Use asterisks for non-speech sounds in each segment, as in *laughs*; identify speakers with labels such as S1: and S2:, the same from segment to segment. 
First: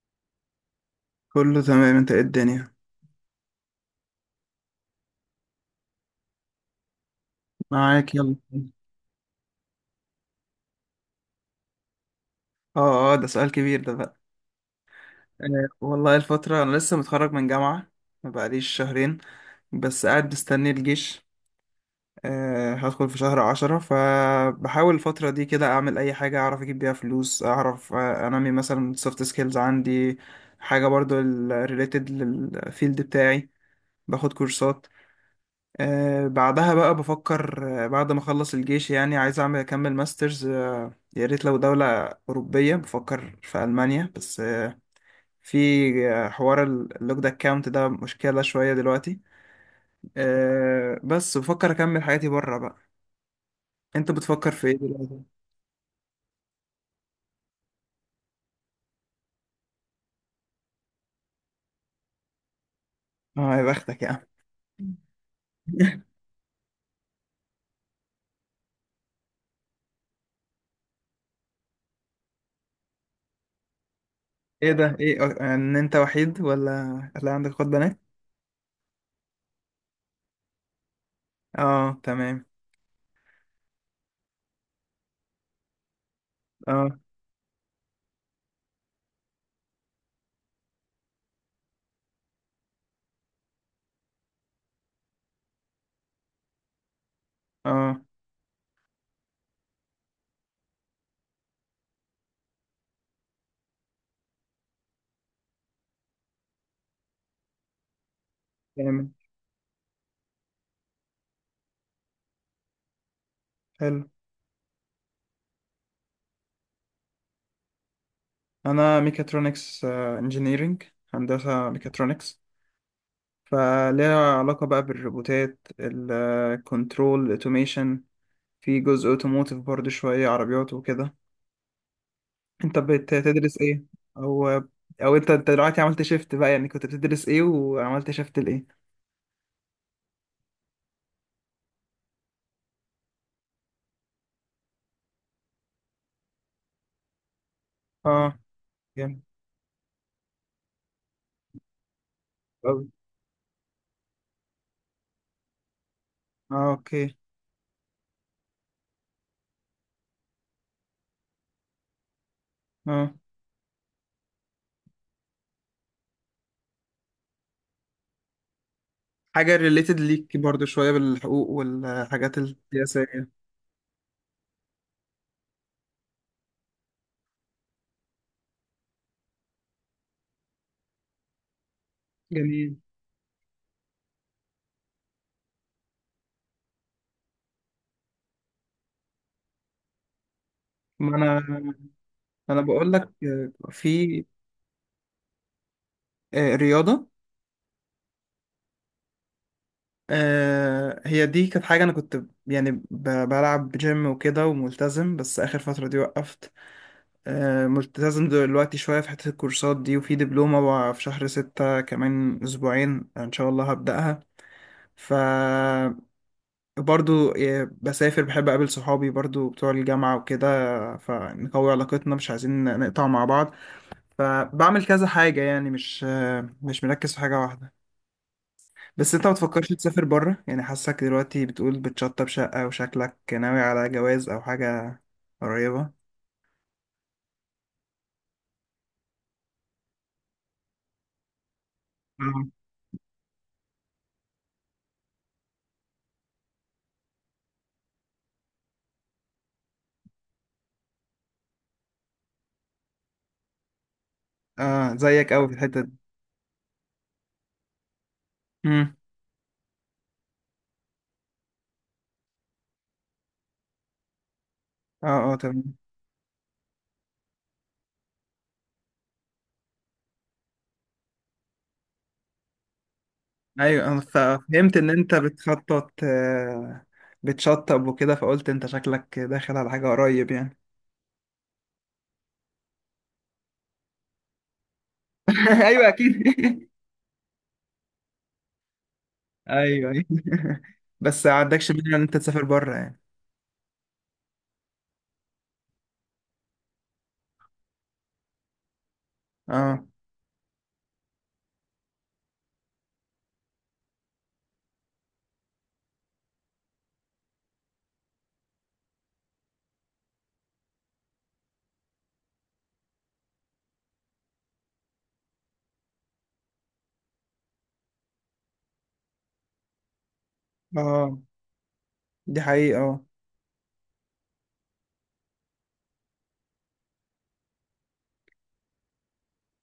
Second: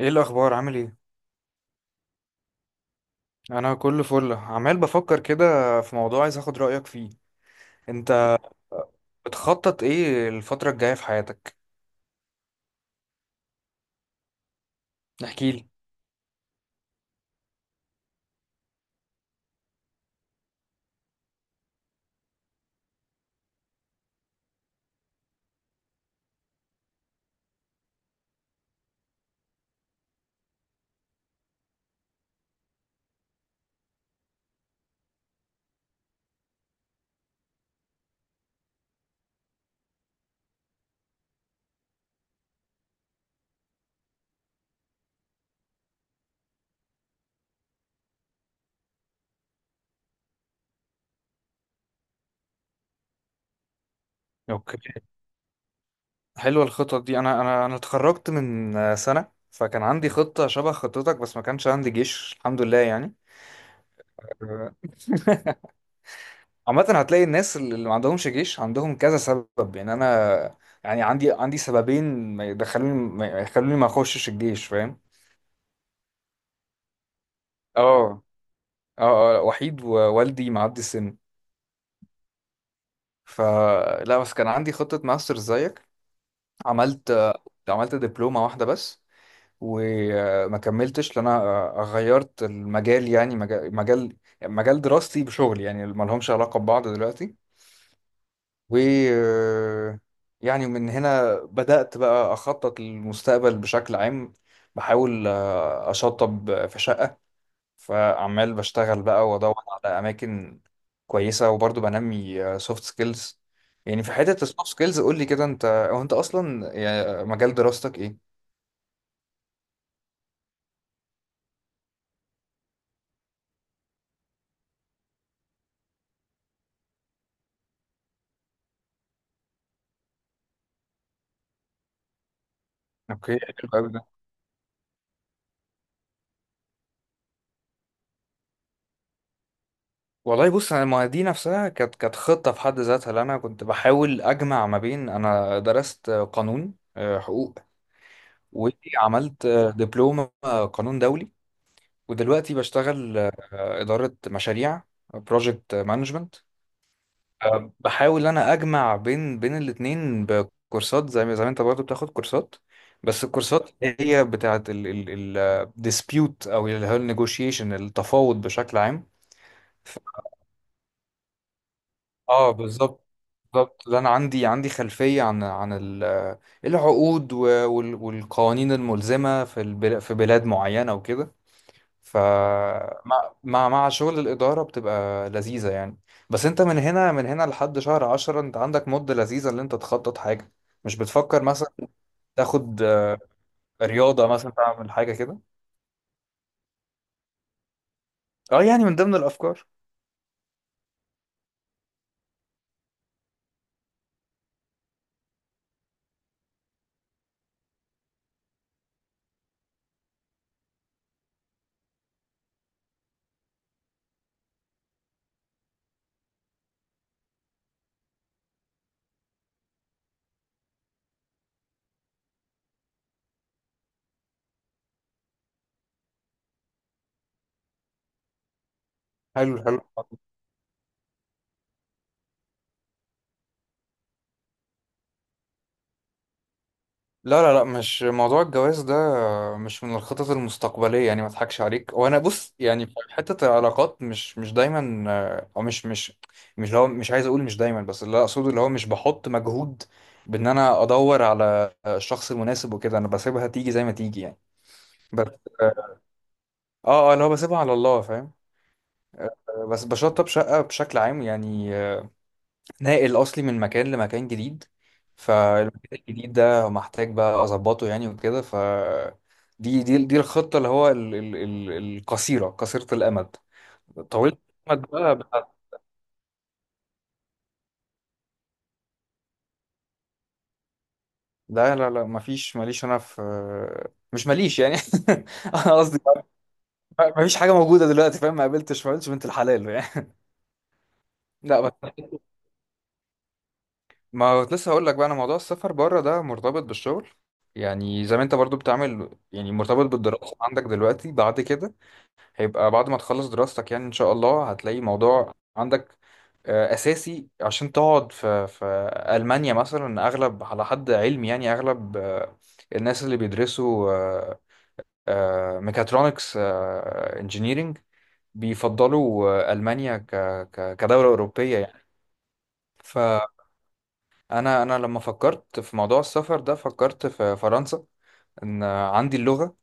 S1: ايه الاخبار؟ عامل ايه؟
S2: كله تمام، انت ايه الدنيا؟
S1: انا كله فل، عمال بفكر كده في موضوع عايز اخد رايك فيه.
S2: معاك، يلا.
S1: انت بتخطط ايه الفتره الجايه في حياتك؟
S2: اه اه ده سؤال كبير ده بقى.
S1: احكي لي.
S2: آه والله الفترة انا لسه متخرج من جامعة، ما بقاليش شهرين، بس قاعد مستني الجيش. هدخل في شهر 10، فبحاول الفترة دي كده اعمل اي حاجة اعرف اجيب بيها فلوس، اعرف انمي مثلا سوفت سكيلز عندي، حاجة برضو ريليتد للفيلد بتاعي، باخد كورسات. بعدها بقى بفكر بعد ما اخلص الجيش، يعني عايز اعمل اكمل ماسترز. يا ريت لو دولة أوروبية، بفكر في ألمانيا، بس آه، في آه، حوار اللوك ده اكاونت ده مشكلة شوية دلوقتي. بس بفكر اكمل حياتي بره بقى. انت بتفكر في ايه
S1: اوكي،
S2: دلوقتي؟
S1: حلوه الخطط دي. انا اتخرجت من سنه، فكان عندي خطه شبه خطتك، بس ما كانش عندي جيش، الحمد لله يعني.
S2: اه يا بختك يا عم.
S1: آه،
S2: *laughs*
S1: عامه هتلاقي الناس اللي ما عندهمش جيش عندهم كذا سبب، يعني انا يعني عندي سببين ما يخلوني ما اخشش الجيش،
S2: ايه ده؟
S1: فاهم؟
S2: ايه آه، ان انت وحيد ولا هتلاقي عندك اخوات بنات؟
S1: اه اه وحيد، ووالدي معدي السن.
S2: اه تمام.
S1: فلا، بس كان عندي خطة ماستر زيك.
S2: اه
S1: عملت عملت دبلومة واحدة بس، وما كملتش لأن أنا غيرت المجال، يعني مجال دراستي بشغل يعني ما لهمش علاقة ببعض دلوقتي.
S2: اه
S1: و يعني من هنا بدأت بقى أخطط للمستقبل بشكل عام. بحاول أشطب في شقة، فعمال بشتغل
S2: تمام.
S1: بقى وادور على اماكن كويسه، وبرضه بنمي سوفت سكيلز.
S2: حلو.
S1: يعني في حته السوفت سكيلز قول لي كده انت، انت اصلا يعني مجال دراستك ايه؟
S2: انا ميكاترونكس انجينيرينج، هندسه ميكاترونكس، فليها علاقه بقى بالروبوتات، الكنترول، الاوتوميشن، في جزء اوتوموتيف برضو، شويه عربيات وكده. انت
S1: اوكي،
S2: بتدرس
S1: حلو
S2: ايه؟
S1: قوي ده.
S2: او او انت أنت دلوقتي عملت شيفت بقى، يعني كنت بتدرس ايه وعملت شيفت لايه؟
S1: والله بص انا، ما دي نفسها كانت خطه في حد ذاتها، اللي انا كنت بحاول اجمع ما بين، انا درست قانون حقوق،
S2: اه جامد
S1: وعملت دبلومه قانون دولي، ودلوقتي
S2: أوي.
S1: بشتغل اداره مشاريع، بروجكت مانجمنت.
S2: اه اوكي.
S1: بحاول ان انا اجمع بين الاتنين بكورسات، زي ما انت برضه بتاخد كورسات،
S2: اه.
S1: بس الكورسات اللي هي بتاعت الديسبيوت او اللي هو النيجوشيشن، التفاوض بشكل عام.
S2: حاجه ريليتد ليك برضو شويه، بالحقوق والحاجات
S1: اه بالظبط،
S2: السياسيه.
S1: بالظبط ده. انا عندي خلفيه عن العقود والقوانين الملزمه في في بلاد معينه وكده.
S2: جميل.
S1: فمع مع مع شغل الإدارة بتبقى لذيذة يعني. بس انت من هنا لحد شهر عشرة، انت عندك مدة لذيذة اللي انت تخطط حاجة. مش
S2: ما انا
S1: بتفكر مثلا
S2: انا
S1: تاخد
S2: بقول لك آه، في
S1: رياضة مثلا، تعمل حاجة كده؟
S2: آه، رياضه.
S1: اه يعني من ضمن الأفكار.
S2: آه، هي دي كانت حاجة أنا كنت يعني بلعب جيم وكده وملتزم، بس آخر فترة دي وقفت. آه ملتزم دلوقتي شوية في حتة الكورسات دي، وفي دبلومة بقى في شهر 6 كمان أسبوعين، يعني إن شاء الله هبدأها. ف برضو بسافر، بحب أقابل صحابي برضو بتوع الجامعة وكده، فنقوي علاقتنا، مش عايزين نقطع مع بعض. فبعمل كذا حاجة يعني، مش مركز في حاجة واحدة. بس انت ما
S1: حلو
S2: بتفكرش
S1: حلو.
S2: تسافر بره يعني؟ حاسك دلوقتي بتقول بتشطب شقة، وشكلك ناوي على جواز او حاجة قريبة.
S1: لا لا لا، مش موضوع الجواز ده، مش من الخطط المستقبلية يعني، ما اضحكش عليك وانا.
S2: مم.
S1: بص يعني في حتة العلاقات، مش دايما او مش اللي هو، مش عايز اقول مش دايما، بس اللي اقصده اللي هو مش بحط مجهود بان انا ادور على الشخص المناسب وكده. انا بسيبها تيجي زي ما تيجي يعني.
S2: اه
S1: بس
S2: زيك قوي في الحتة دي.
S1: اه اللي هو بسيبها على الله، فاهم؟
S2: امم.
S1: بس بشطب شقة بشكل عام يعني، ناقل اصلي من مكان لمكان جديد.
S2: اه اه تمام.
S1: فالمكان الجديد ده محتاج بقى اظبطه يعني وكده. دي الخطه اللي هو القصيره، قصيره الامد.
S2: ايوه انا ف-
S1: طويله
S2: فهمت
S1: الامد
S2: ان انت
S1: بقى, بقى.
S2: بتخطط، بتشطب وكده، فقلت انت شكلك داخل على حاجة قريب يعني.
S1: لا لا لا، مفيش، ماليش انا في، مش ماليش يعني. *laughs*
S2: *laughs*
S1: انا
S2: ايوه
S1: قصدي،
S2: اكيد.
S1: مفيش حاجه موجوده دلوقتي، فاهم؟ ما قابلتش بنت
S2: *laughs*
S1: الحلال
S2: ايوه ايوه.
S1: يعني.
S2: *laughs* بس ما
S1: *laughs* لا
S2: عندكش
S1: بس،
S2: مانع ان انت تسافر بره يعني.
S1: ما كنت لسه هقول لك بقى، انا موضوع السفر بره ده مرتبط بالشغل، يعني زي ما انت برضو بتعمل، يعني
S2: اه.
S1: مرتبط بالدراسه عندك دلوقتي. بعد كده هيبقى بعد ما تخلص دراستك، يعني ان شاء الله هتلاقي موضوع عندك اساسي عشان تقعد في المانيا مثلا. اغلب على حد علمي، يعني اغلب الناس اللي بيدرسوا ميكاترونكس انجينيرينج بيفضلوا المانيا ك ك كدوله
S2: اه
S1: اوروبيه يعني.
S2: دي حقيقة اه.
S1: فانا انا لما فكرت في موضوع السفر ده، فكرت في فرنسا، ان عندي اللغه.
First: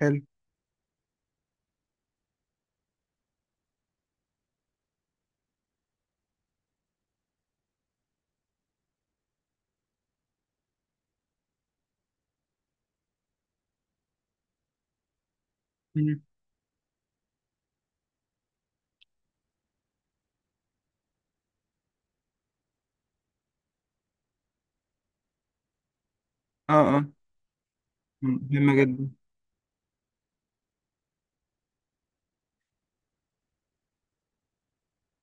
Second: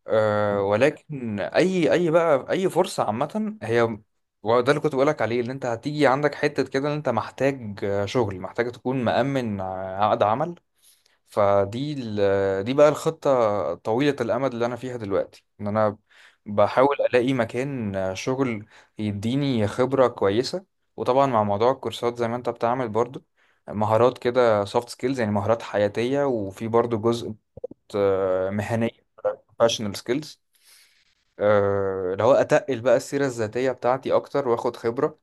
S2: حلو.
S1: أه ولكن اي بقى، اي فرصه عامه هي. وده اللي كنت بقولك عليه، اللي انت هتيجي عندك حته كده ان انت محتاج شغل، محتاج تكون مأمن عقد عمل. دي بقى الخطه طويله الامد اللي انا فيها دلوقتي، ان انا
S2: مم.
S1: بحاول الاقي مكان شغل يديني خبره كويسه. وطبعا مع موضوع الكورسات زي ما انت بتعمل برضو، مهارات كده سوفت سكيلز يعني، مهارات حياتيه، وفي
S2: اه
S1: برضو
S2: اه.
S1: جزء
S2: مم. مهمة
S1: مهنيه،
S2: جدا.
S1: professional skills. لو اتقل بقى السيرة الذاتية بتاعتي اكتر واخد خبرة،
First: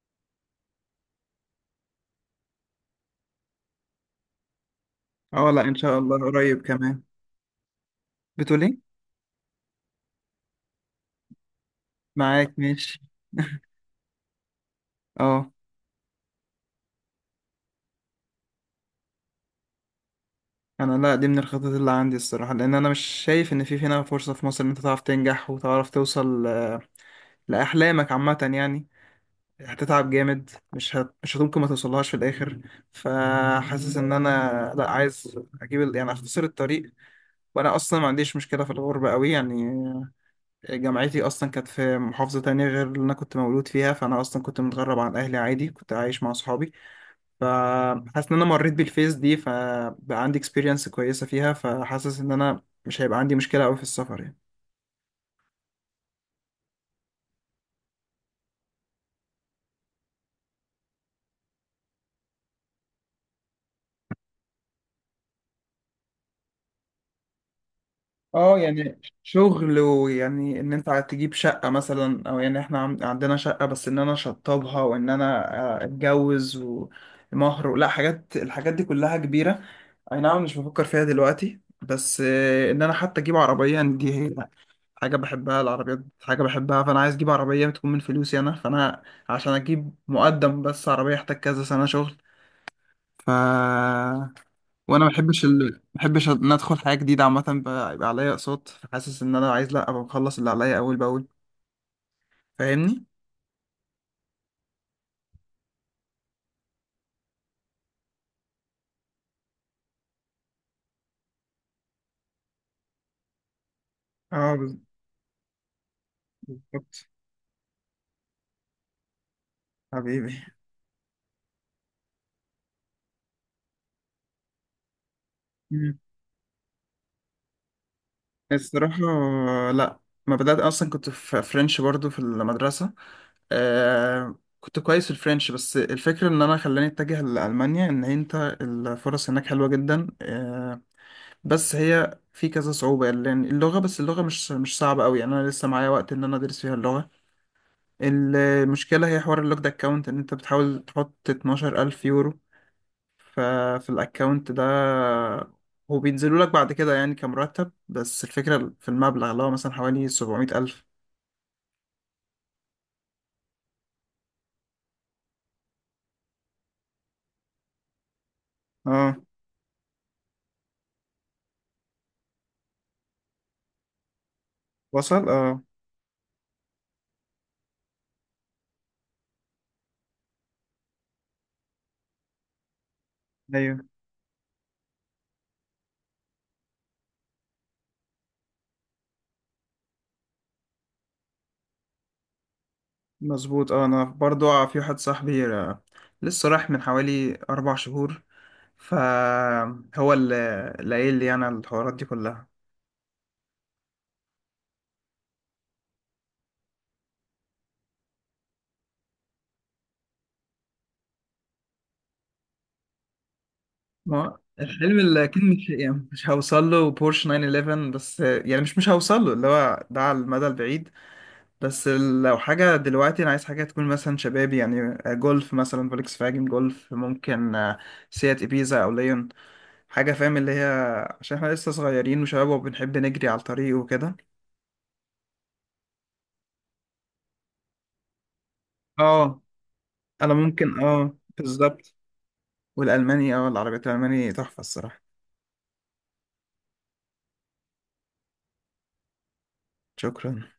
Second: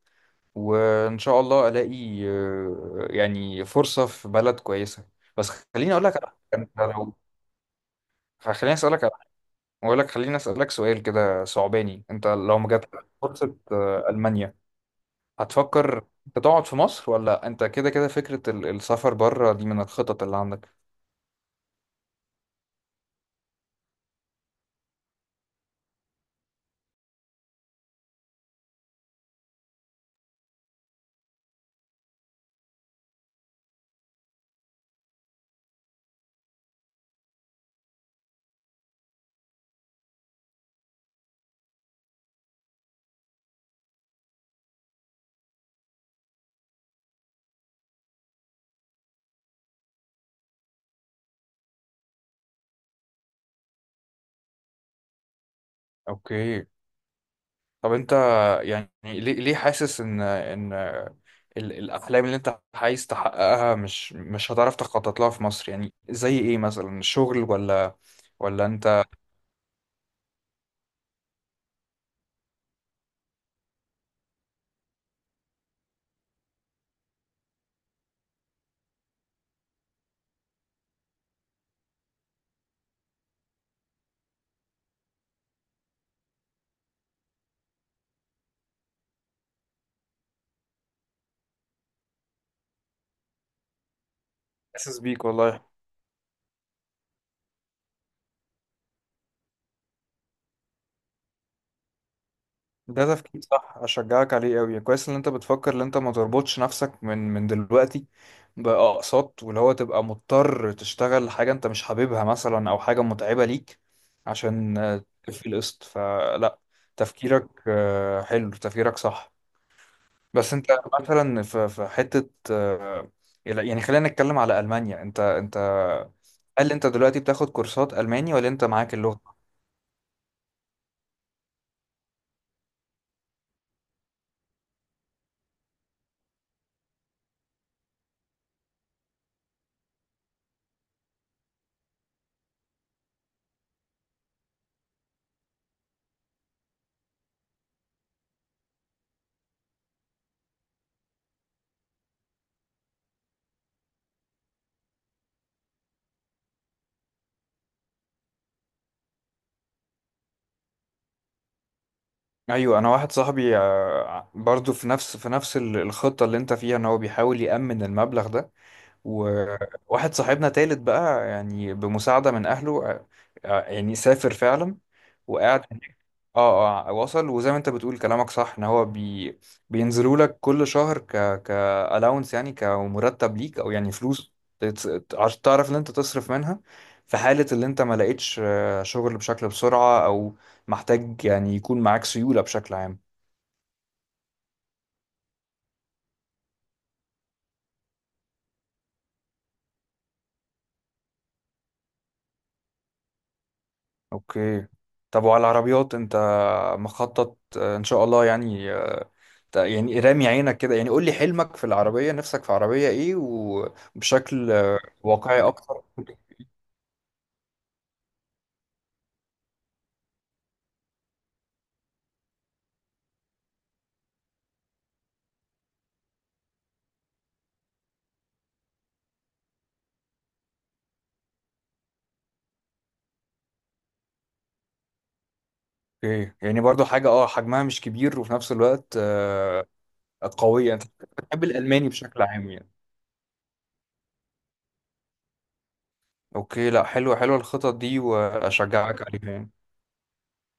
S1: وان شاء الله الاقي يعني فرصة في بلد كويسة. بس
S2: اه لا ان
S1: خليني
S2: شاء
S1: اقول
S2: الله
S1: لك على
S2: قريب
S1: حاجة، انت
S2: كمان.
S1: لو،
S2: بتقول
S1: خليني
S2: ايه؟
S1: اسالك على- حاجة، اقول لك خليني اسالك سؤال كده صعباني، انت
S2: معاك
S1: لو ما
S2: ماشي.
S1: جاتلك فرصة المانيا،
S2: اه.
S1: هتفكر انت تقعد في مصر؟ ولا انت كده كده فكرة السفر بره دي من الخطط اللي عندك؟
S2: انا لا، دي من الخطط اللي عندي الصراحه، لان انا مش شايف ان في هنا فرصه في مصر ان انت تعرف تنجح وتعرف توصل لاحلامك عامه يعني. هتتعب جامد، مش ممكن ما توصلهاش في الاخر. فحاسس ان انا لا، يعني اختصر الطريق. وانا اصلا ما عنديش مشكله في الغربه قوي يعني، جامعتي اصلا كانت في محافظه تانية غير اللي انا كنت مولود فيها، فانا اصلا كنت متغرب عن اهلي عادي، كنت عايش مع اصحابي. فحاسس ان انا مريت بالفيز دي، فبقى عندي اكسبيرينس كويسه فيها، فحاسس ان انا مش هيبقى عندي مشكله قوي في السفر يعني.
S1: اوكي، طب انت يعني ليه حاسس ان الاحلام اللي انت عايز تحققها مش هتعرف تخطط لها في مصر؟ يعني زي ايه مثلا، الشغل ولا؟
S2: اه
S1: ولا
S2: يعني
S1: انت،
S2: شغل، ويعني ان انت تجيب شقه مثلا، او يعني احنا عندنا شقه بس ان انا اشطبها، وان انا اتجوز، ومهر، لا حاجات، الحاجات دي كلها كبيره. اي نعم مش بفكر فيها دلوقتي، بس ان انا حتى اجيب عربيه يعني، دي هي حاجة بحبها، العربيات حاجة بحبها، فأنا عايز أجيب عربية تكون من فلوسي أنا، فأنا عشان أجيب مقدم بس عربية أحتاج كذا سنة شغل. ف
S1: حاسس
S2: وأنا
S1: بيك والله.
S2: ما بحبش إن أدخل حاجة جديدة عامة يبقى عليا أقساط، فحاسس إن أنا عايز لأ، أبقى مخلص اللي عليا أول بأول. فاهمني؟
S1: ده تفكير صح، اشجعك عليه قوي، كويس ان انت بتفكر ان انت ما تربطش نفسك من دلوقتي باقساط، واللي هو تبقى مضطر تشتغل حاجه انت مش حاببها مثلا، او حاجه متعبه ليك
S2: اه
S1: عشان تكفي القسط. فلا،
S2: بالظبط.
S1: تفكيرك حلو، تفكيرك صح.
S2: حبيبي.
S1: بس انت مثلا في حته يعني، خلينا نتكلم على المانيا. انت
S2: مم.
S1: هل انت دلوقتي بتاخد كورسات الماني، ولا انت معاك
S2: الصراحة
S1: اللغه؟
S2: لأ، ما بدأت أصلا، كنت في فرنش برضو في المدرسة. آه كنت كويس في الفرنش، بس الفكرة ان انا خلاني اتجه لألمانيا ان انت الفرص هناك حلوة جدا آه. بس هي في كذا صعوبة، لان اللغة، بس اللغة مش صعبة قوي يعني، انا لسه معايا وقت ان انا ادرس فيها اللغة. المشكلة هي حوار اللوكد اكاونت، ان انت بتحاول تحط 12000 الف يورو ففي الاكاونت ده، هو بينزلوا لك بعد كده يعني كمرتب، بس الفكرة في المبلغ، اللي هو مثلا حوالي 700000 الف.
S1: ايوه، انا واحد صاحبي برضو في نفس، في نفس الخطه اللي انت فيها، ان هو بيحاول يامن المبلغ ده.
S2: اه
S1: وواحد صاحبنا تالت بقى، يعني بمساعده من اهله يعني سافر فعلا
S2: وصل اه.
S1: وقاعد. اه اه، وصل، وزي ما انت بتقول كلامك صح، ان هو بينزلوا لك كل شهر ك ك allowance يعني، كمرتب ليك او يعني فلوس عشان تعرف ان انت تصرف منها في حالة اللي انت ما لقيتش شغل بشكل بسرعة، او محتاج يعني يكون معاك سيولة بشكل عام.
S2: مظبوط اه. انا برضو آه، في واحد صاحبي لسه راح من حوالي 4 شهور، فهو اللي قايل لي انا الحوارات دي كلها.
S1: اوكي، طب وعلى العربيات انت مخطط ان شاء الله يعني يعني رامي عينك كده؟ يعني قول لي حلمك في العربية، نفسك في عربية ايه؟
S2: ما
S1: وبشكل
S2: الحلم اللي
S1: واقعي
S2: اكيد مش
S1: اكتر.
S2: يعني مش هوصل له بورش 911، بس يعني مش هوصل له، اللي هو ده على المدى البعيد. بس لو حاجة دلوقتي، انا عايز حاجة تكون مثلا شبابي يعني، جولف مثلا، فولكس فاجن جولف ممكن، سيات ابيزا او ليون، حاجة فاهم اللي هي، عشان احنا لسه صغيرين وشباب وبنحب نجري على الطريق وكده.
S1: اوكي، يعني برضو حاجة اه حجمها مش كبير، وفي نفس الوقت
S2: اه
S1: آه
S2: انا
S1: قوية.
S2: ممكن،
S1: انت
S2: اه
S1: بتحب الألماني
S2: بالظبط.
S1: بشكل عام يعني؟
S2: والالماني اه، العربيات الالماني تحفه الصراحه.
S1: اوكي، لا حلوة حلوة الخطط دي، وأشجعك عليها يعني.
S2: شكرا.